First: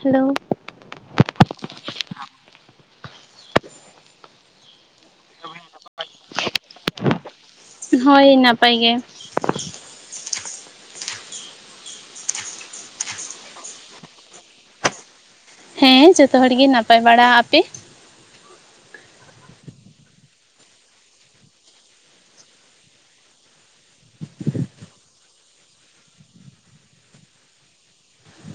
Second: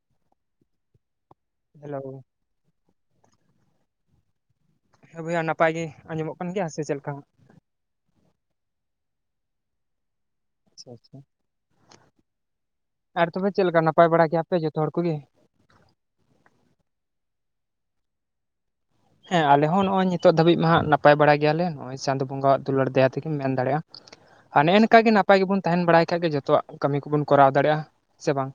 Hello hello ᱦᱮ ᱵᱚᱭᱦᱟ ᱱᱟᱯᱟᱭ ᱜᱮ ᱟᱸᱡᱚᱢᱚᱜ ᱠᱟᱱ ᱜᱮᱭᱟ ᱥᱮ ᱪᱮᱫ ᱞᱮᱠᱟ ᱦᱳᱭ ᱱᱟᱯᱟᱭ ᱜᱮ ᱟᱪᱪᱷᱟ ᱟᱪᱪᱷᱟ ᱟᱨ ᱛᱚᱵᱮ ᱪᱮᱫᱮ ᱞᱮᱠᱟ ᱱᱟᱯᱟᱭ ᱵᱟᱲᱟ ᱜᱮᱭᱟᱯᱮ ᱡᱚᱛᱚ ᱦᱚᱲ ᱠᱚᱜᱮ ᱦᱮᱸ ᱡᱚᱛᱚ ᱦᱚᱲ ᱜᱮ ᱱᱟᱯᱟᱭ ᱵᱟᱲᱟ ᱟᱯᱮ ᱦᱮᱸ ᱟᱞᱮ ᱦᱚᱸ ᱱᱚᱜ-ᱚᱭ ᱱᱤᱛᱚᱜ ᱫᱷᱟᱹᱵᱤᱡ ᱢᱟ ᱦᱟᱸᱜ ᱱᱟᱯᱟᱭ ᱵᱟᱲᱟ ᱜᱮᱭᱟᱞᱮ ᱪᱟᱸᱫᱳ ᱵᱚᱸᱜᱟᱣᱟᱜ ᱫᱩᱞᱟᱹᱲ ᱫᱟᱭᱟ ᱛᱮᱜᱮ ᱢᱮᱱ ᱫᱟᱲᱮᱭᱟᱜᱼᱟ ᱦᱟ ᱱᱮ ᱱᱝᱠᱟ ᱜᱮ ᱱᱟᱯᱟᱭ ᱜᱮᱵᱚᱱ ᱛᱟᱦᱮᱱ ᱵᱟᱲᱟᱭ ᱠᱷᱟᱡ ᱜᱮ ᱡᱚᱛᱚᱣᱟᱜ ᱠᱟᱹᱢᱤ ᱠᱚᱵᱚᱱ ᱠᱚᱨᱟᱣ ᱫᱟᱲᱮᱭᱟᱜᱼᱟ ᱥᱮ ᱵᱟᱝ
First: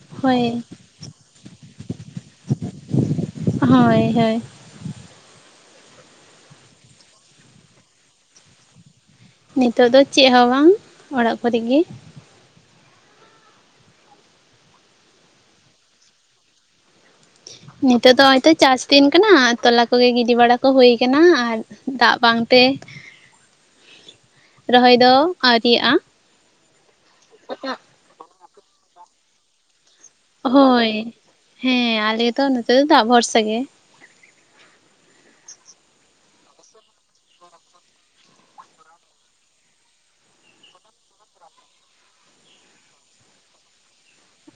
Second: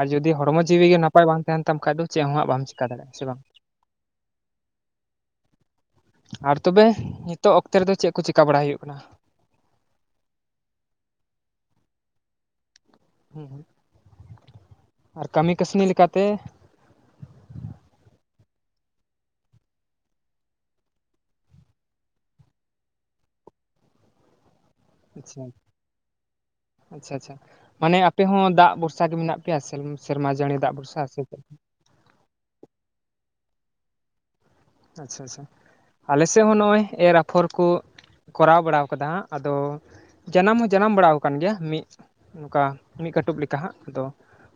ᱟᱨ ᱡᱩᱫᱤ ᱦᱳᱭ ᱦᱚᱲᱢᱚ ᱡᱤᱣᱤ ᱜᱮ ᱱᱟᱯᱟᱭ ᱵᱟᱝ ᱛᱟᱦᱮᱱ ᱛᱟᱢ ᱠᱷᱟᱡ ᱫᱚ ᱪᱮᱫᱦᱚᱸᱦᱟᱜ ᱵᱟᱢ ᱪᱤᱠᱟ ᱫᱟᱲᱮᱼᱟ ᱥᱮ ᱵᱟᱝ ᱦᱳᱭ ᱦᱳᱭ ᱟᱨ ᱛᱚᱵᱮ ᱱᱤᱛᱚᱜ ᱚᱠᱛᱮ ᱨᱮᱫᱚ ᱪᱮᱫ ᱠᱚ ᱪᱤᱠᱟ ᱵᱟᱲᱟ ᱦᱩᱭᱩᱜ ᱠᱟᱱᱟ? ᱱᱤᱛᱚᱜ ᱫᱚ ᱪᱮᱫ ᱦᱚᱸ ᱵᱟᱝ ᱚᱲᱟᱜ ᱠᱚᱨᱮᱜᱤ ᱦᱩᱸ ᱦᱩᱸ ᱟᱨ ᱠᱟᱹᱢᱤ ᱠᱟᱹᱥᱱᱤ ᱞᱮ ᱠᱟᱛᱮ? ᱱᱤᱛᱚᱜ ᱫᱚ ᱱᱚᱜᱚᱭ ᱛᱚ ᱪᱟᱥ ᱫᱤᱱ ᱠᱟᱱᱟ ᱛᱚ ᱞᱟ ᱠᱚ ᱜᱮ ᱜᱤᱰᱤ ᱵᱟᱲᱟ ᱠᱚ ᱦᱳᱭ ᱠᱟᱱᱟ᱾ ᱟᱨ ᱫᱟᱜᱽ ᱵᱟᱝ ᱛᱮ [inaudible] ᱨᱚᱦᱚᱭ ᱫᱚ ᱟᱪᱪᱷᱟ ᱟᱣᱨᱤ ᱭᱟᱜᱼᱟ ᱟᱪᱪᱷᱟ ᱟᱪᱪᱷᱟ ᱢᱟᱱᱮ ᱟᱯᱮ ᱦᱚᱸ ᱫᱟᱜᱽ ᱵᱷᱚᱨ ᱥᱟ ᱜᱮ ᱢᱮᱱᱟᱜ ᱯᱮᱭᱟ ᱥᱮ ᱥᱮᱨᱢᱟ ᱡᱟᱹᱲᱤ ᱫᱟᱜ ᱦᱳᱭ ᱵᱷᱚᱨᱥᱟ ᱥᱮ ᱪᱮᱫ? ᱦᱮᱸ ᱟᱞᱮ ᱛᱚ ᱱᱚ ᱛᱮ ᱫᱚ ᱫᱟᱜ ᱵᱷᱚᱨ ᱥᱟ ᱜᱮ ᱟᱪᱪᱷᱟ ᱟᱪᱪᱷᱟ ᱟᱞᱮ ᱥᱮ ᱦᱚᱸ ᱱᱚᱜᱼᱚᱭ ᱮᱨ ᱟᱯᱷᱚᱨ ᱠᱚ ᱠᱚᱨᱟᱣ ᱵᱟᱲᱟᱣ ᱠᱟᱫᱟ ᱟᱫᱚ ᱡᱟᱱᱟᱢ ᱦᱚᱸ ᱡᱟᱱᱟᱢ ᱵᱟᱲᱟ ᱠᱟᱱ ᱜᱮᱭᱟ ᱢᱤᱫ ᱱᱚᱝᱠᱟ ᱢᱤᱫ ᱠᱟᱹᱴᱩᱵ ᱞᱮᱠᱟ ᱦᱟᱸᱜ ᱟᱫᱚ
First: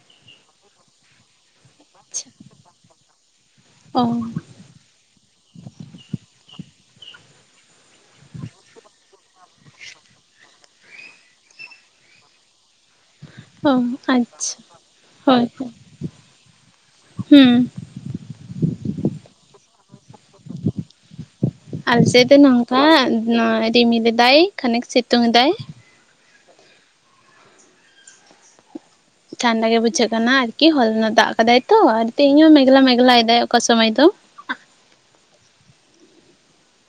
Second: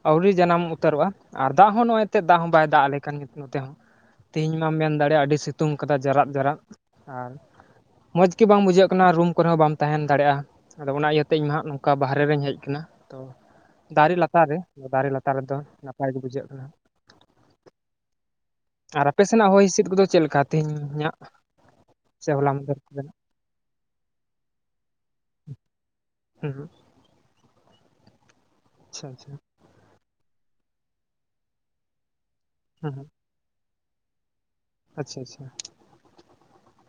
ᱟᱹᱣᱨᱤ ᱡᱟᱱᱟᱢ ᱩᱛᱟᱹᱨ ᱚᱜᱼᱟ ᱟᱨ ᱫᱟᱜᱽ ᱦᱚᱸ ᱱᱚᱜᱼᱚᱭ ᱮᱱ ᱛᱮ ᱫᱟᱜᱽ ᱦᱚᱸ ᱵᱟᱭ ᱫᱟᱜᱽ ᱟᱞᱮ ᱠᱟᱱ ᱜᱮ ᱱᱚ ᱛᱮ ᱦᱚᱸ ᱚ ᱛᱤᱦᱤᱧ ᱢᱟ ᱢᱮᱱ ᱫᱟᱲᱮ ᱭᱟᱜ ᱟᱹᱰᱤ ᱥᱤᱛᱩᱢ ᱠᱟᱫᱟ ᱡᱟᱨᱟᱫ ᱡᱚᱨᱟᱫ ᱟᱨ ᱢᱚᱸᱡᱽ ᱜᱮ ᱵᱟᱝ ᱵᱩ ᱡᱷᱟᱹᱜ ᱠᱟᱱᱟ ᱨᱩᱢ ᱠᱚ ᱨᱮ ᱦᱚᱸ ᱵᱟᱢ ᱛᱟᱦᱮᱸᱱ ᱫᱟᱲᱮ ᱭᱟᱜᱼᱟ ᱟᱫᱚ ᱚᱱᱟ ᱤᱭᱟᱹᱛᱮ ᱤᱧ ᱦᱟᱸᱜ ᱱᱚᱝ ᱠᱟ ᱵᱟᱦᱮ ᱨᱮ ᱨᱮᱧ ᱦᱮᱡ ᱠᱟᱱᱟ᱾ ᱚ ᱫᱟᱨᱮ ᱞᱟᱛᱟᱨ ᱟᱪᱪᱷᱟ ᱨᱮ ᱫᱟᱨᱮ ᱞᱟᱛᱟᱨ ᱨᱮ ᱦᱳᱭ ᱫᱚ ᱱᱟᱯᱟᱭ ᱜᱮ ᱵᱩᱡᱷᱟᱹᱜ ᱠᱟᱱᱟ᱾ ᱦᱩᱸ ᱟᱨ ᱟᱯᱮ ᱥᱮᱱᱟᱜ ᱦᱚᱭ ᱦᱤᱸ ᱥᱤᱫ ᱠᱚ ᱫᱚ ᱪᱮᱫ ᱞᱮᱠᱟ ᱛᱮᱦᱮᱧ ᱟᱜ ᱟᱞᱮ ᱥᱮᱫ ᱫᱚ ᱱᱚᱝ ᱠᱟ ᱨᱤᱢᱤᱞ ᱫᱟᱭ ᱠᱷᱟᱱᱤᱠ ᱥᱤᱛᱩᱝ ᱮᱫᱟᱭ ᱦᱩᱸ ᱦᱩᱸ ᱟᱪᱪᱷᱟ ᱟᱪᱪᱷᱟ ᱦᱩᱸ ᱴᱷᱟᱱᱰᱟ ᱜᱮ ᱵᱩᱡᱷᱟᱹᱜ ᱠᱟᱱᱟ ᱟᱨᱠᱤ ᱦᱚ ᱞᱟ ᱱᱟᱜ ᱫᱟᱜ ᱠᱟᱫᱟᱭ ᱛᱚ ᱟᱨ ᱛᱤᱦᱤᱧ ᱦᱚᱸ ᱢᱮᱜᱞᱟ ᱦᱩᱸ ᱢᱮᱜᱞᱟ ᱮᱫᱟᱭ ᱚᱠᱟ ᱥᱚᱢᱚᱭ ᱫᱚ ᱟᱪᱪᱷᱟ ᱟᱪᱪᱷᱟ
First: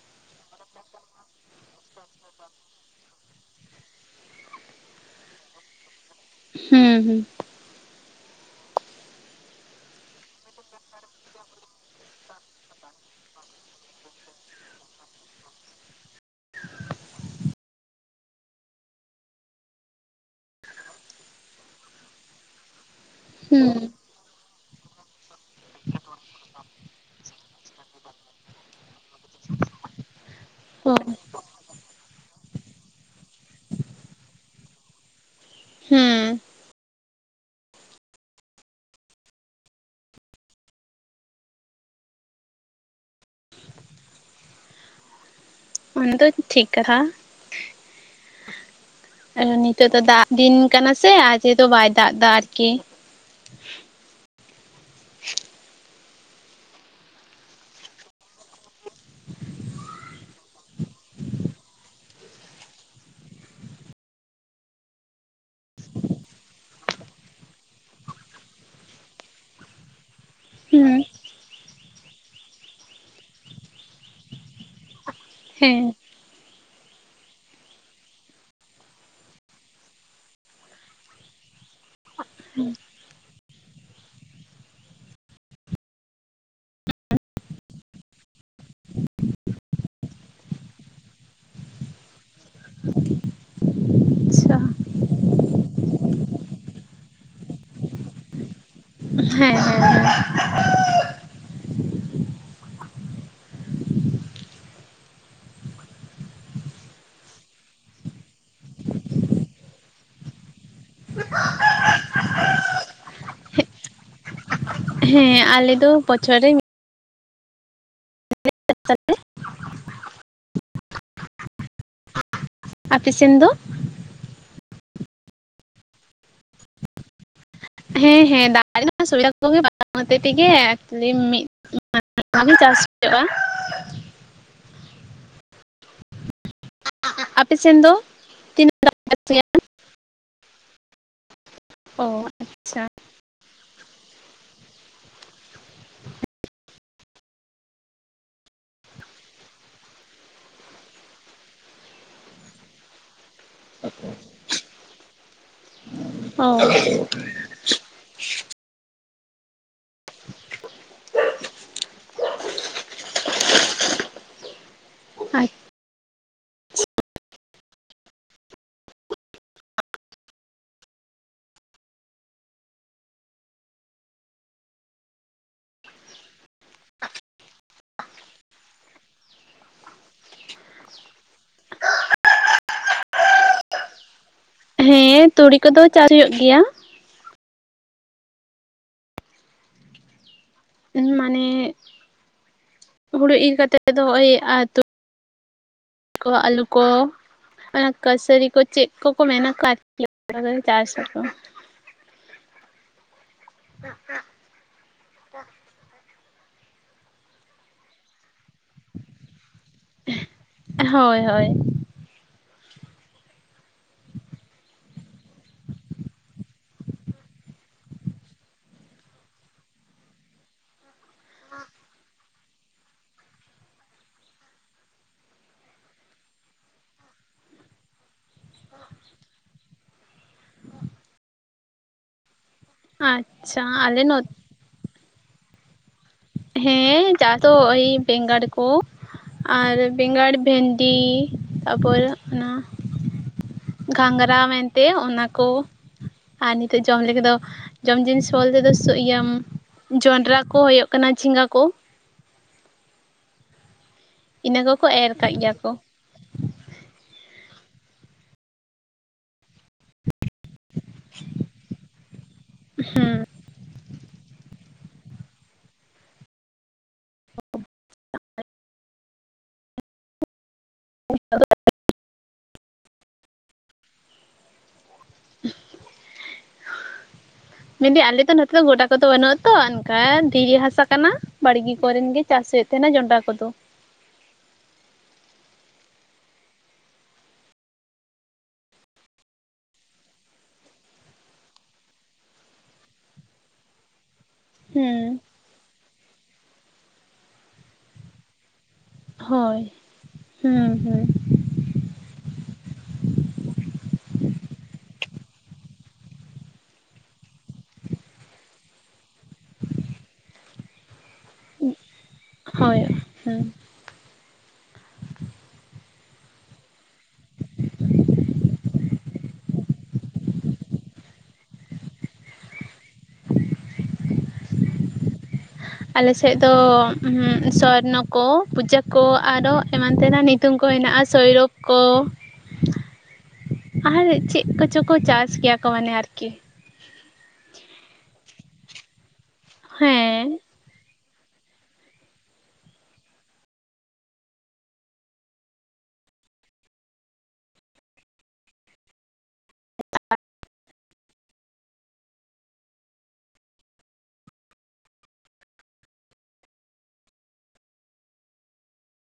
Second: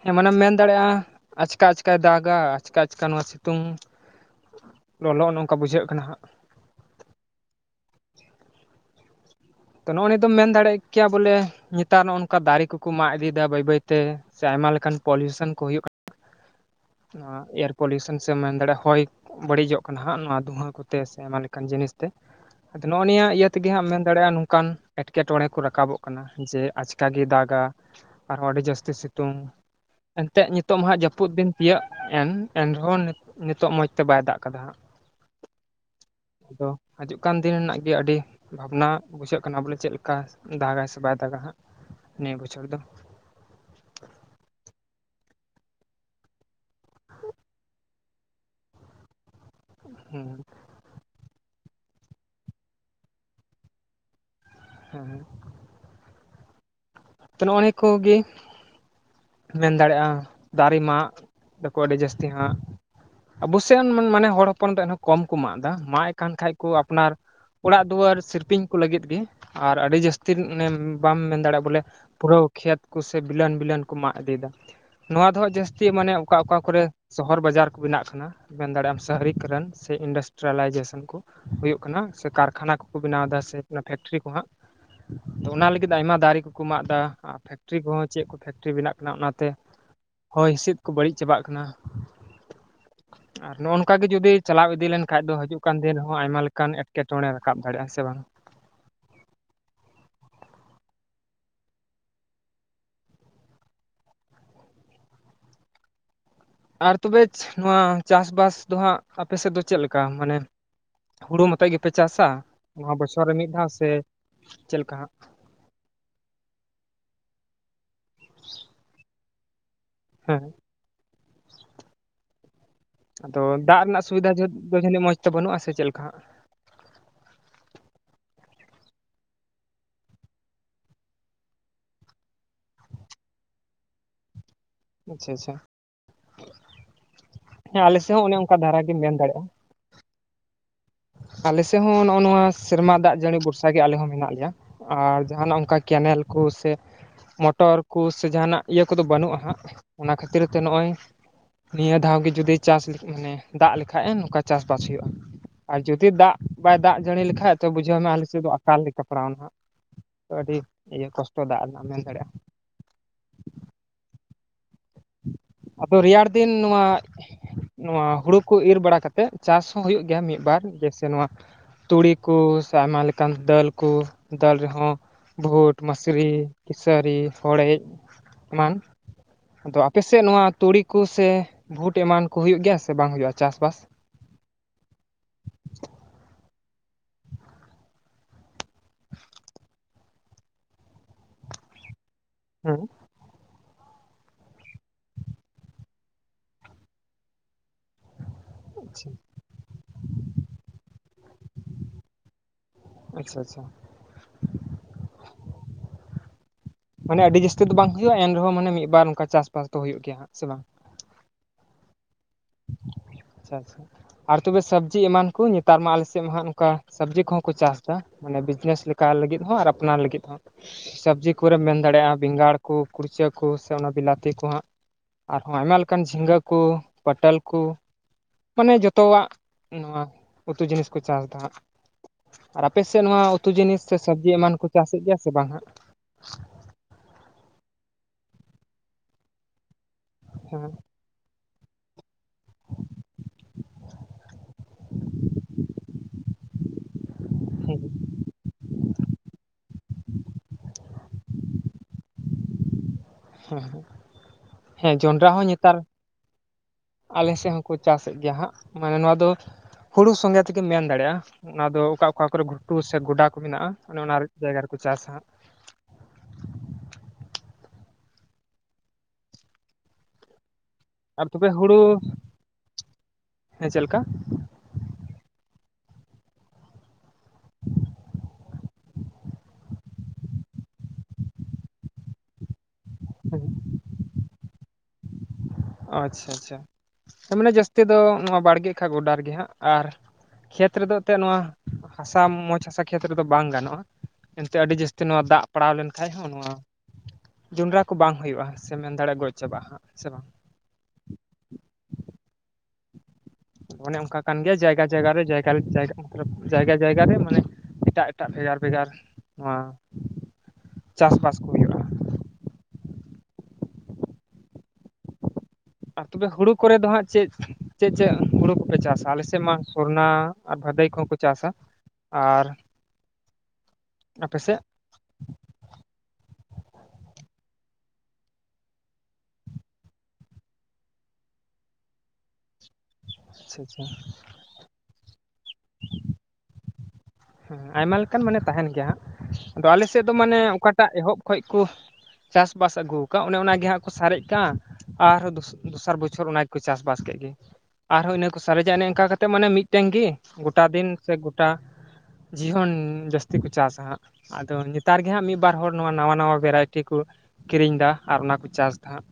ᱦᱮᱸ ᱢᱟᱱᱮ ᱢᱮᱱ ᱫᱟᱲᱮ ᱭᱟᱜᱼᱟ᱾ ᱟᱪᱠᱟ ᱟᱪᱠᱟ ᱫᱟᱜᱽ ᱜᱟ ᱟᱪᱠᱟ ᱟᱪᱠᱟ ᱱᱚᱣᱟ ᱥᱤᱛᱩᱝ ᱞᱚ ᱞᱚ ᱱᱚᱝ ᱠᱟ ᱵᱩᱡᱷᱟᱹᱜ ᱠᱟᱱᱟ ᱦᱟᱸᱜ ᱦᱩᱸ ᱦᱩᱸ ᱛᱚ ᱱᱚᱜᱼᱚᱭ ᱱᱤᱭᱟᱹ ᱫᱚᱢ ᱢᱮᱱ ᱫᱟᱲᱮ ᱭᱟᱜ ᱠᱮᱭᱟ ᱵᱚᱞᱮ ᱱᱮᱛᱟᱨ ᱱᱚᱜ ᱱᱚᱝ ᱠᱟ ᱫᱟᱨᱮ ᱠᱚ ᱠᱚ ᱢᱟᱜ ᱤᱫᱤ ᱭᱮᱫᱟ ᱵᱟᱹᱭ ᱵᱟᱹᱭ ᱛᱮ ᱥᱮ ᱟᱭᱢᱟ ᱞᱮᱠᱟᱱ ᱯᱚᱞᱩ ᱭᱮᱥᱚᱱ ᱠᱚ ᱦᱩᱭᱩᱜ ᱠᱟᱱᱟ᱾ ᱚ ᱮᱭᱟᱨ ᱯᱚᱞᱩ ᱥᱚᱱ ᱥᱮ ᱢᱮ ᱫᱟᱲᱮ ᱦᱚᱭ ᱵᱟᱹᱲᱤ ᱡᱚᱜ ᱠᱟᱱᱟ ᱦᱟᱸᱜ ᱱᱚᱣᱟ ᱫᱩᱸᱦᱟᱹ ᱠᱚ ᱛᱮ ᱥᱮ ᱟᱭᱢᱟ ᱞᱮᱠᱟᱱ ᱡᱤᱱᱤᱥ ᱛᱮ ᱟᱫᱚ ᱱᱚᱭᱼᱟ ᱱᱤᱭᱟᱹ ᱤᱭᱟᱹ ᱛᱮ ᱜᱮ ᱦᱟᱸᱜ ᱦᱩᱸ ᱢᱮᱱ ᱫᱟᱲᱮ ᱭᱟᱜᱼᱟ ᱱᱚᱝ ᱠᱟᱱ ᱮᱴᱠᱮ ᱴᱚᱬᱮ ᱠᱚ ᱨᱟᱠᱟ ᱵᱚᱜ ᱠᱟᱱᱟ ᱡᱮ ᱟᱪᱠᱟ ᱜᱮ ᱫᱟᱜᱟ᱾ ᱟᱨ ᱦᱚᱸ ᱟᱹᱰᱤ ᱡᱟᱹᱥᱛᱤ ᱥᱤᱛᱩᱝ ᱮᱱ ᱛᱮᱫ ᱱᱤᱛᱚᱜ ᱚ ᱦᱟᱜ ᱡᱟᱹᱯᱩᱫ ᱫᱤᱱ ᱛᱤᱭᱟᱟᱹᱜ ᱮᱱ ᱮᱱ ᱨᱮ ᱦᱚᱸ ᱱᱤᱛᱚᱜ ᱢᱚᱸᱡᱽ ᱛᱮ ᱵᱟᱭ ᱫᱟᱜ ᱠᱟᱫᱟ ᱦᱟᱸᱜ ᱦᱩᱸ ᱟᱫᱚ ᱦᱤᱡᱩᱜ ᱠᱟᱱ ᱫᱤᱱ ᱨᱮᱱᱟᱜ ᱜᱮ ᱟᱹᱰᱤ ᱵᱷᱟᱵ ᱱᱟ ᱵᱩᱡᱷᱟᱹᱜ ᱠᱟᱱᱟ ᱵᱚ ᱞᱮ ᱪᱮᱫ ᱞᱮᱠᱟ ᱫᱟᱜᱟ ᱥᱮ ᱵᱟᱭ ᱫᱟᱜᱟ ᱦᱟᱸᱜ ᱱᱤᱭᱟᱹ ᱵᱚᱪᱷᱚᱨ ᱫᱚ ᱚᱱᱟ ᱫᱚ ᱴᱷᱤᱠ ᱠᱟᱛᱷᱟ ᱟᱨᱚ ᱱᱤᱛᱚᱜ ᱫᱚ ᱫᱟᱜ ᱦᱮᱸ ᱫᱤᱱ ᱠᱟᱱᱟ ᱥᱮ ᱟᱡᱮ ᱫᱚ ᱵᱟᱭ ᱫᱟᱜ ᱫᱟ ᱟᱨᱠᱤ ᱦᱮᱸ ᱦᱮᱸ ᱛᱚ ᱱᱤᱛ ᱱᱤᱭᱟᱹ ᱠᱚ ᱜᱮ ᱢᱮᱱ ᱫᱟᱲᱮ ᱟᱢ ᱫᱟᱨᱮ ᱢᱟᱜ ᱫᱚ ᱠᱚ ᱟᱹᱰᱤ ᱡᱟᱹᱥᱛᱤ ᱦᱟᱜ ᱟᱵᱚᱥ ᱥᱳᱭᱱ ᱢᱚᱱ ᱢᱟᱱᱮ ᱦᱚᱲ ᱦᱚᱯᱚᱱ ᱫᱚ ᱮᱱᱦᱚᱸᱠᱚ ᱠᱚᱢ ᱠᱚ ᱢᱟᱜ ᱫᱟ ᱢᱟᱜ ᱮ ᱠᱟᱱ ᱠᱷᱟᱡ ᱠᱚ ᱟᱯᱱᱟᱨ ᱚᱲᱟᱜ ᱫᱩᱣᱟᱹᱨ ᱥᱤᱞ ᱯᱤᱧ ᱠᱚ ᱞᱟᱹᱜᱤᱫ ᱜᱮ ᱟᱨ ᱟᱹᱰᱤ ᱡᱟᱹᱥᱛᱤ ᱢᱟᱱᱮ ᱦᱩᱸ ᱵᱟᱢ ᱢᱮᱱ ᱫᱟᱲᱮᱭᱟᱜᱼᱟ ᱵᱚ ᱞᱮ ᱯᱩᱨᱟᱹ ᱠᱷᱮᱛ ᱠᱚ ᱥᱮ ᱵᱤᱞᱚᱱ ᱵᱤᱞᱚᱱ ᱠᱚ ᱢᱟᱜ ᱤᱫᱤ ᱫᱟ ᱱᱚᱣᱟ ᱫᱚ ᱦᱟᱸᱜ ᱡᱟᱹᱥᱛᱤ ᱦᱮᱸ ᱢᱟᱱᱮ ᱚᱠᱟ ᱚᱠᱟ ᱠᱚ ᱨᱮ ᱥᱚᱦᱚᱨ ᱵᱟᱡᱟᱨ ᱠᱚ ᱵᱮᱱᱟᱜ ᱠᱟᱱᱟ ᱢᱮᱱ ᱫᱟᱲᱮᱟᱜᱼᱟᱢ ᱥᱟᱨᱤᱠ ᱨᱮᱱ ᱥᱮ ᱤᱱᱰᱟᱥᱴᱮᱨᱟ ᱞᱟᱭᱡᱮᱥᱮᱱ ᱠᱚ ᱦᱩᱭᱩᱜ ᱠᱟᱱᱟ ᱥᱮ ᱠᱟᱨ ᱠᱷᱟᱱᱟ ᱠᱚ ᱠᱚ ᱵᱮᱱᱟᱣ ᱫᱟ ᱥᱮ ᱯᱷᱮᱠ ᱴᱤᱨᱤ ᱠᱚᱱᱦᱟᱸᱜ ᱫᱚ ᱚᱱᱟ ᱞᱟᱹᱜᱤᱫ ᱟᱭᱢᱟ ᱫᱟᱨᱮ ᱠᱚ ᱠᱚ ᱢᱟᱜ ᱫᱟ ᱨᱟ ᱯᱷᱮᱠ ᱴᱨᱤ ᱠᱚ ᱦᱚᱸ ᱪᱮᱫ ᱠᱚ ᱯᱷᱮᱠ ᱴᱨᱤ ᱵᱮᱱᱟᱜ ᱠᱟᱱᱟ ᱚᱱᱟ ᱛᱮ ᱦᱚᱭ ᱦᱤᱸᱥᱤᱫ ᱠᱚ ᱵᱟᱹᱲᱤᱡ ᱪᱟᱵᱟᱜ ᱠᱟᱱᱟ᱾ ᱟᱨ ᱱᱚᱼᱚ ᱱᱚᱝᱠᱟ ᱜᱮ ᱡᱩᱫᱤ ᱟᱪᱪᱷᱟ ᱪᱟᱞᱟᱣ ᱤᱫᱤ ᱞᱮᱱᱟᱡ ᱫᱚ ᱦᱤᱡᱩᱜ ᱠᱟᱱ ᱫᱤᱱᱨᱮᱦᱚᱸ ᱟᱭᱢᱟ ᱞᱮᱠᱟᱱ ᱮᱴᱠᱮ ᱴᱚᱬᱮ ᱨᱟᱠᱟᱵ ᱫᱟᱲᱮᱟᱼᱟ ᱥᱮ ᱵᱟᱝ? ᱦᱮᱸ ᱦᱮᱸᱮ ᱟᱨ ᱛᱚᱵᱮ ᱪᱷᱟ ᱱᱚᱣᱟ ᱪᱟᱥᱵᱟᱥ ᱫᱚ ᱦᱟᱸᱜ ᱟᱯᱮ ᱥᱮᱫ ᱫᱚ ᱪᱮᱫ ᱞᱮᱠᱟ ᱢᱟᱱᱮ? ᱦᱩᱲᱩ ᱢᱚᱛᱚᱭ ᱜᱮᱯᱮ ᱪᱟᱥᱟ ᱱᱚᱣᱟ ᱵᱚᱪᱷᱚᱨ ᱨᱮ ᱢᱤᱫ ᱫᱷᱟᱣ ᱥᱮ? ᱪᱮᱫ ᱞᱮᱠᱟ ᱦᱟᱸᱜ ᱦᱮᱸ ᱟᱞᱮ ᱫᱚ ᱵᱚᱪᱷᱚᱨ ᱨᱮ ᱢᱤᱼᱼ ᱦᱮᱸ ᱟᱯᱮ ᱥᱮᱱ ᱟᱫᱚ ᱫᱚ ᱫᱟᱜ ᱨᱮᱱᱟᱜ ᱥᱩᱵᱤᱫᱷᱟ ᱡᱟᱫ ᱡᱟᱹᱱᱤᱡ ᱢᱚᱡᱽᱛᱮ ᱵᱟᱹᱱᱩᱜᱼᱟ ᱥᱮ ᱪᱮᱫ ᱞᱮᱠᱟ ᱦᱟ? ᱦᱮᱸ ᱦᱮᱸ ᱫᱟᱜ ᱨᱮᱱᱟᱜ ᱥᱩᱵᱤᱫᱟ ᱠᱚᱜᱮ ᱵᱟ ᱦᱚᱛᱮᱝ [inaudible] ᱛᱮᱜᱮ ᱮ ᱢᱤᱫᱼᱼ [inaudible] ᱚᱱᱟ ᱜᱮ [inaudible] ᱪᱟᱥ ᱦᱩᱭᱳᱜᱼᱟ᱾ ᱟᱪᱪᱷᱟ ᱟᱪᱷᱟ᱾ ᱟᱯᱮ ᱥᱮᱱ ᱦᱮᱸ ᱫᱚ ᱟᱞᱮᱮᱥᱮᱫ ᱦᱚᱸ ᱚᱱᱮ ᱚᱱᱠᱟ ᱛᱤᱱᱟᱹᱜ ᱫᱷᱟᱨᱟ ᱜᱮ ᱢᱮᱱ ᱪᱟᱥ ᱫᱟᱲᱮᱼᱟ᱾ ᱦᱩᱭᱩᱜᱼᱟ ᱟᱞᱮᱮᱥᱮᱫ ᱦᱚᱸ ᱱᱚᱜᱼᱚ ᱱᱚᱣᱟ ᱥᱮᱨᱢᱟ ᱫᱟᱜ ᱡᱟᱹᱲᱤ ᱚᱥᱮ [unintelligible] ᱟᱜᱮ ᱟᱞᱮ ᱦᱚᱸ ᱢᱮᱱᱟᱜ ᱞᱮᱭᱟ ᱟᱨ ᱡᱟᱦᱟᱱᱟᱜ ᱚᱱᱠᱟ ᱠᱮᱱᱮᱞ ᱠᱚ ᱥᱮᱼᱼ ᱢᱚᱴᱚᱨ ᱠᱚ ᱥᱮ ᱡᱟᱦᱟᱱᱟᱜᱼᱼ ᱤᱭᱟᱹ ᱠᱚᱫᱚ ᱵᱟᱹᱱᱩᱜᱼᱟ ᱦᱟᱸᱜ ᱚᱱᱟ ᱠᱷᱟᱹᱛᱤᱨ ᱛᱮ ᱱᱚᱜᱼᱚᱭ ᱱᱤᱭᱟᱹ ᱫᱷᱟᱣ ᱜᱮ ᱡᱩᱫᱤ ᱪᱟᱥ ᱢᱟᱱᱮᱼᱼ ᱫᱟᱜ ᱞᱮᱠᱷᱟᱡ ᱮᱱ ᱱᱚᱠᱟ ᱪᱟᱥᱵᱟᱥ ᱦᱩᱭᱩᱜᱼᱟ ᱟᱨ ᱡᱩᱫᱤ ᱫᱟᱜ ᱚ ᱟᱪᱪᱷᱟ ᱵᱟᱭ ᱚ ᱫᱟᱜ ᱡᱟᱹᱲᱤ ᱞᱮᱠᱷᱟᱼᱼ ᱥᱮ ᱵᱩᱡᱷᱟᱹᱣ ᱢᱮ ᱟᱞᱮᱥᱮᱫ ᱫᱚ ᱟᱠᱟᱞᱮ ᱞᱮᱠᱟ ᱯᱲᱟᱣ ᱱᱟᱦᱟᱜ ᱛᱚ ᱟᱹᱰᱤ ᱤᱭᱟᱹ ᱠᱚᱥᱴᱚ ᱫᱟᱜ ᱨᱮᱱᱟᱜ ᱢᱮᱱ ᱫᱟᱲᱮᱼᱟ᱾ ᱟᱫᱚ ᱨᱮᱭᱟᱲ ᱫᱤᱱ ᱱᱚᱣᱟ-ᱜᱼᱼ ᱱᱚᱣᱟ ᱦᱩᱲᱩ ᱠᱚ ᱤᱨ ᱵᱟᱲᱟ ᱠᱟᱛᱮ ᱪᱟᱥ ᱦᱚᱸ ᱦᱩᱭᱩᱜ ᱜᱮᱭᱟ ᱢᱤᱫᱵᱟᱨ ᱡᱮᱥᱮ ᱱᱚᱣᱟ ᱛᱩᱲᱤ ᱠᱚ ᱥᱮ ᱟᱭᱢᱟ ᱞᱮᱠᱟᱱ ᱫᱟᱹᱞ ᱠᱚ ᱫᱟᱹᱞ ᱨᱮᱦᱚᱸ ᱵᱷᱩᱴ ᱢᱥᱨᱤ ᱠᱮᱥᱟᱹᱨᱤ ᱦᱚᱲᱮᱡ ᱮᱢᱟᱱ ᱫᱚ ᱟᱯᱮ ᱥᱮᱼᱼ ᱥᱮ ᱱᱚᱣᱟ ᱛᱩᱲᱤ ᱠᱚ ᱥᱮ ᱵᱷᱩᱴ ᱮᱢᱟᱱ ᱠᱚ ᱦᱩᱭᱩᱜ ᱜᱮᱭᱟ ᱥᱮ ᱵᱟᱝ ᱦᱩᱭᱩᱜᱼᱟ ᱪᱟᱥ ᱵᱟᱥ? ᱦᱮᱸ ᱛᱩᱲᱤ ᱠᱚᱫᱚ ᱪᱟᱥ ᱦᱩᱭᱩᱜ ᱜᱮᱭᱟ᱾ ᱩ ᱢᱟᱱᱮᱼᱼ ᱦᱩᱸ ᱦᱩᱲᱩ ᱤᱨ ᱠᱟᱛᱮᱮᱫ ᱫᱚ ᱱᱚᱭ ᱟᱛᱚᱼᱼ ᱠᱚ ᱟᱹᱞᱩ ᱠᱚ ᱮ ᱠᱟᱹᱥᱟᱹᱨᱤ ᱠᱚ ᱪᱮᱫ ᱟᱪᱪᱷᱟ ᱠᱚᱠᱚ ᱢᱮᱱᱟ ᱠᱟᱼᱼ ᱪᱟᱥ ᱟᱠᱚ ᱟᱪᱪᱷᱟ ᱟᱪᱪᱷᱟ᱾ ᱦ [inaudible] ᱢᱟᱱᱮ ᱟᱹᱰᱤ ᱡᱟᱹᱥᱛᱤ ᱫᱚ ᱵᱟᱝ ᱦᱩᱭᱩᱜᱼᱟ ᱮᱱ ᱨᱮᱦᱚᱸ ᱢᱟᱱᱮ ᱢᱤᱫ ᱵᱟᱨ ᱚᱱᱠᱟ ᱪᱟᱥᱵᱟᱥ ᱫᱚ ᱦᱩᱭᱩᱜ ᱜᱮᱭᱟ ᱥᱮᱼᱵᱟᱝ? ᱦᱳᱭ ᱦᱳᱭ ᱟᱨ ᱛᱚᱵᱮ ᱥᱚᱵᱽᱡᱤ ᱮᱢᱟᱱ ᱠᱚ ᱱᱮᱛᱟᱨ ᱢᱟ ᱟᱞᱮᱥᱮᱫ ᱢᱟ ᱦᱟᱜ ᱱᱚᱝᱠᱟ ᱥᱚᱵᱽᱡᱤ ᱠᱚᱦᱚᱸ ᱠᱚ ᱪᱟᱥ ᱮᱫᱟ ᱢᱟᱱᱮ ᱵᱤᱡᱽᱱᱮᱥ ᱞᱮᱠᱟ ᱞᱟᱹᱜᱤᱫ ᱦᱚᱸ ᱟᱨ ᱟᱯᱱᱟᱨ ᱞᱟᱹᱜᱤᱫ ᱦᱚᱸ ᱥᱚᱵᱽᱡᱤ ᱠᱚᱨᱮᱢ ᱢᱮᱱ ᱫᱟᱲᱮᱭᱟᱜᱼᱟ ᱵᱮᱸᱜᱟᱲ ᱠᱚ ᱠᱩᱲᱪᱟᱹ ᱠᱚ ᱥᱮ ᱚᱱᱟ ᱵᱤᱞᱟᱛᱤ ᱠᱚ ᱦᱟᱸᱜ, ᱟᱨᱦᱚᱸ ᱟᱭᱢᱟ ᱞᱮᱠᱟᱱ ᱡᱷᱤᱸᱜᱟᱹ ᱠᱚ ᱯᱚᱴᱚᱞ ᱠᱚ ᱢᱟᱱᱮ ᱡᱚᱛᱚᱣᱟᱜ ᱱᱚᱣᱟ ᱩᱛᱩ ᱡᱤᱱᱤᱥ ᱠᱚ ᱪᱟᱥ ᱮᱫᱟ᱾ ᱟᱨ ᱟᱯᱮ ᱥᱮᱫ ᱱᱚᱣᱟ ᱩᱛᱩ ᱟᱪᱪᱷᱟ ᱡᱤᱱᱤᱥ ᱥᱮ ᱟᱞᱮ ᱱᱚᱛ ᱥᱚᱵᱽᱡᱤ ᱮᱢᱟᱱ ᱠᱚ ᱪᱟᱥᱮᱫ ᱜᱮᱭᱟ ᱥᱮ ᱵᱟᱝᱼᱟ? ᱦᱮᱸ ᱪᱟᱥ ᱫᱚ ᱳᱭ ᱵᱮᱸᱜᱟᱲ ᱠᱚ ᱟᱨ ᱵᱮᱸᱜᱟᱲᱼᱼ ᱦᱮᱸ ᱵᱷᱮᱱᱰᱤ ᱛᱟᱯᱚᱨ ᱚᱱᱟᱼᱼ ᱜᱷᱟᱸᱝᱨᱟ ᱢᱮᱱᱛᱮ ᱚᱱᱟᱠᱚ ᱟᱨ ᱱᱤᱛᱳᱜ ᱡᱚᱢ ᱞᱟᱹᱜᱤᱫ ᱫᱚᱼᱼ ᱡᱚᱢ ᱡᱤᱱᱤᱥ ᱵᱚᱞᱛᱮ ᱫᱚ ᱤᱭᱟᱹ ᱡᱚᱸᱰᱨᱟ ᱠᱚ, ᱦᱩᱭᱩᱜ ᱠᱟᱱᱟ ᱡᱷᱤᱸᱜᱟ ᱠᱚ, ᱦᱮᱸ ᱤᱱᱟᱹ ᱠᱚᱠᱚ ᱦᱮᱸ ᱮᱨ ᱡᱚᱱᱰᱨᱟ ᱠᱟᱜ ᱦᱚᱸ ᱜᱮᱭᱟ ᱠᱚ ᱱᱮᱛᱟᱨᱼᱼ ᱟᱞᱮ ᱥᱮᱫ ᱦᱚᱸᱠᱚ ᱪᱟᱥ ᱮᱫ ᱜᱮᱭᱟ ᱦᱟᱸᱜ ᱢᱟᱱᱮ ᱱᱚᱣᱟ ᱫᱚ ᱦᱩᱲᱩ ᱥᱚᱸᱜᱮᱼᱼ ᱪᱤᱠᱟᱹᱢ ᱢᱮᱱ ᱫᱟᱲᱮᱭᱟᱜᱼᱟ ᱚᱱᱟ ᱫᱚ ᱚᱠᱟ ᱚᱠᱟ ᱠᱚᱨᱮ ᱜᱷᱩᱴᱩ ᱥᱮ ᱜᱚᱰᱟ ᱠᱚ ᱢᱮᱱᱟᱜᱼᱟ ᱚᱱᱮ ᱚᱱᱟ ᱡᱟᱭᱜᱟ ᱨᱮᱠᱚ ᱪᱟᱥᱟ᱾ [unintelligible] ᱟᱨ ᱛᱚᱵᱮ ᱦᱩᱲᱩ, ᱦᱮᱸ ᱪᱮᱫ ᱞᱮᱠᱟ? ᱢᱮᱱᱫᱟᱹᱧ ᱟᱞᱮᱚ ᱱᱚᱛᱮ ᱫᱚ ᱜᱚᱴᱟ ᱠᱚᱫᱚ ᱵᱟᱹᱱᱩᱜ-ᱟ ᱛᱚ ᱚᱱᱠᱟ ᱫᱷᱤᱨᱤ ᱦᱟᱥᱟ ᱠᱟᱱᱟ᱾ ᱵᱟᱲᱜᱮ ᱠᱚᱨᱮᱱ ᱜᱮ ᱪᱟᱥ ᱦᱩᱭᱩᱜᱮᱫ ᱛᱟᱦᱮᱱᱟ ᱡᱚᱱᱰᱨᱟ ᱠᱚᱫᱚᱼᱼ ᱟᱪᱪᱷᱟ ᱟᱪᱪᱷᱟ ᱢᱟᱱᱮ ᱡᱟᱹᱥᱛᱤ ᱫᱚ ᱱᱚᱣᱟ ᱵᱟᱲᱜᱮ ᱠᱷᱟ ᱜᱚᱰᱟ ᱨᱮᱜᱮ ᱦᱟᱸᱜ ᱟᱨ ᱠᱷᱮᱛ ᱨᱮ ᱫᱚ ᱮᱱᱛᱮᱫ ᱱᱚᱣᱟ ᱦᱟᱥᱟ ᱢᱚᱸᱡᱽ ᱦᱟᱥᱟ ᱠᱷᱮᱛ ᱨᱮ ᱫᱚ ᱵᱟᱝ ᱜᱟᱱᱚᱜᱼᱟ ᱮᱱᱛᱮᱫ ᱟᱹᱰᱤ ᱦᱩᱸ ᱡᱟᱹᱥᱛᱤ ᱱᱚᱣᱟ ᱫᱟᱜ ᱯᱟᱲᱟᱣ ᱞᱮᱱ ᱠᱷᱟᱡ ᱦᱚᱸ ᱱᱚᱣᱟ ᱡᱚᱸᱰᱨᱟ ᱠᱚ ᱵᱟᱝ ᱦᱩᱭᱩᱜᱼᱟ ᱥᱮ ᱢᱮᱱ ᱫᱟᱨᱮ ᱜᱚᱡ ᱦᱳᱭ ᱪᱟᱵᱟᱜᱼᱟ ᱥᱮ ᱵᱟᱝᱼᱼ ᱦᱩᱸ ᱦᱩᱸ ᱚᱱᱮ ᱚᱱᱠᱟ ᱠᱟᱱ ᱜᱮᱭᱟ ᱡᱟᱭᱜᱟ ᱡᱟᱭᱜᱟ ᱨᱮ ᱡᱟᱭᱜᱟ ᱡᱟᱭᱜᱟ ᱡᱟᱭᱜᱟ ᱡᱟᱭᱜᱟ ᱨᱮ ᱢᱟᱱᱮᱼᱼ ᱮᱴᱟᱜ ᱮᱴᱟᱜ ᱵᱷᱮᱜᱟᱨ ᱵᱷᱮᱜᱟᱨ ᱱᱚᱣᱟ ᱪᱟᱥ ᱵᱟᱥ ᱠᱚ ᱦᱩᱭᱩᱜᱼᱟ ᱦᱳᱭ ᱦᱮᱸ ᱟᱨ ᱛᱚᱵᱮ ᱦᱩᱲᱩ ᱠᱚ ᱨᱮ ᱫᱚ ᱦᱟᱸᱜ ᱪᱮᱫ ᱪᱮᱫ ᱪᱮᱫ ᱦᱩᱲᱩ ᱠᱚ ᱯᱮ ᱪᱟᱥᱟ ᱟᱞᱮ ᱥᱮᱫ ᱢᱟ ᱥᱚᱨᱱᱟ ᱟᱨ ᱵᱷᱟᱹᱫᱟᱹᱭ ᱠᱚ ᱦᱚᱸ ᱠᱚ ᱪᱟᱥᱟ ᱟᱨ, ᱟᱯᱮ ᱥᱮᱫᱼᱼ ᱟᱞᱮ ᱥᱮᱫ ᱫᱚ ᱥᱚᱨᱱᱚ ᱠᱚ ᱯᱩᱡᱟᱹ ᱠᱚ ᱟᱨᱚ ᱮᱢᱟᱱ ᱛᱮᱱᱟᱜ ᱱᱤᱛᱼᱼ ᱧᱩᱛᱩᱢ ᱠᱚ ᱦᱮᱱᱟᱜᱼᱟ ᱥᱳᱭᱨᱚᱵᱷ ᱠᱚᱼᱼ [inaudible] ᱟᱪᱪᱷᱟ ᱟᱨ ᱪᱮᱫ ᱠᱚᱪᱚ ᱠᱚ ᱪᱟᱥ ᱜᱮᱭᱟ ᱠᱚ ᱢᱟᱱᱮ ᱟᱨ ᱠᱤᱼᱼ ᱟᱭᱢᱟ ᱞᱮᱠᱟᱱ ᱢᱟᱱᱮ ᱛᱟᱦᱮᱱ ᱜᱮᱭᱟ ᱦᱟᱸᱜ ᱟᱫᱚ ᱟᱞᱮ ᱥᱮᱫ ᱫᱚ ᱦᱮᱸ ᱢᱟᱱᱮ ᱚᱠᱟᱴᱟᱜ ᱮᱦᱚᱵ ᱠᱷᱚᱡ ᱠᱚᱼᱼ ᱪᱟᱥ ᱵᱟᱥ ᱟᱹᱜᱩ ᱟᱠᱟᱜ ᱚᱱᱮ ᱚᱱᱟ ᱜᱮ ᱦᱟᱸᱜ ᱠᱚ ᱥᱟᱨᱮᱡ ᱠᱟᱜᱼᱟ ᱟᱨ ᱦᱚᱸ ᱫᱚᱥᱟ ᱫᱚᱥᱟᱨ ᱵᱚᱪᱷᱚᱨ ᱚᱱᱟ ᱜᱮ ᱠᱚ ᱪᱟᱥ ᱵᱟᱥ ᱠᱮᱫ ᱜᱮ ᱟᱨ ᱦᱚᱸ ᱤᱱᱟᱹ ᱠᱚ ᱥᱟᱨᱮᱡᱟ ᱚᱱᱮ ᱚᱱᱠᱟ ᱠᱟᱛᱮᱫᱼᱼ ᱢᱟᱱᱮ ᱢᱤᱫᱴᱮᱱ ᱜᱮ ᱜᱚᱴᱟ ᱫᱤᱱ ᱥᱮ ᱜᱚᱴᱟ ᱡᱤᱭᱚᱱ ᱡᱟᱹᱥᱛᱤ ᱠᱚ ᱪᱟᱥᱟ ᱦᱟᱸᱜᱼᱼ ᱟᱫᱚ ᱱᱮᱛᱟᱨ ᱜᱮ ᱦᱟᱸᱜ ᱢᱤᱫ ᱵᱟᱨ ᱦᱚᱲ ᱱᱚᱣᱟ ᱱᱟᱣᱟ ᱱᱟᱣᱟ ᱵᱷᱮᱨᱟᱭᱴᱤ ᱠᱚ ᱠᱤᱨᱤᱧ ᱮᱫᱟ ᱟᱨ ᱚᱱᱟ ᱠᱚ ᱪᱟᱥ ᱮᱫᱟ ᱦᱟᱸᱜ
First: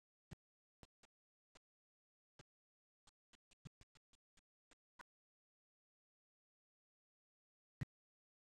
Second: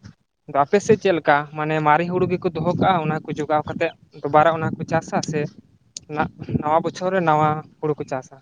ᱟᱫᱚ ᱟᱯᱮ ᱥᱮᱫ ᱪᱮᱫ ᱞᱮᱠᱟ ᱢᱟᱱᱮ ᱢᱟᱨᱮ ᱦᱩᱲᱩ ᱜᱮ ᱠᱚ ᱫᱚᱦᱚ ᱠᱟᱜᱼᱟ ᱚᱱᱟ ᱠᱚ ᱡᱚᱜᱟᱣ ᱠᱟᱛᱮᱫᱼᱼ ᱫᱩᱵᱟᱨᱟ ᱚᱱᱟ ᱠᱚ ᱪᱟᱥᱟ ᱥᱮ ᱱᱟᱣᱟ ᱵᱚᱪᱷᱚᱨ ᱨᱮ ᱱᱟᱣᱟ ᱦᱩᱲᱩ ᱠᱚ ᱪᱟᱥᱟ᱾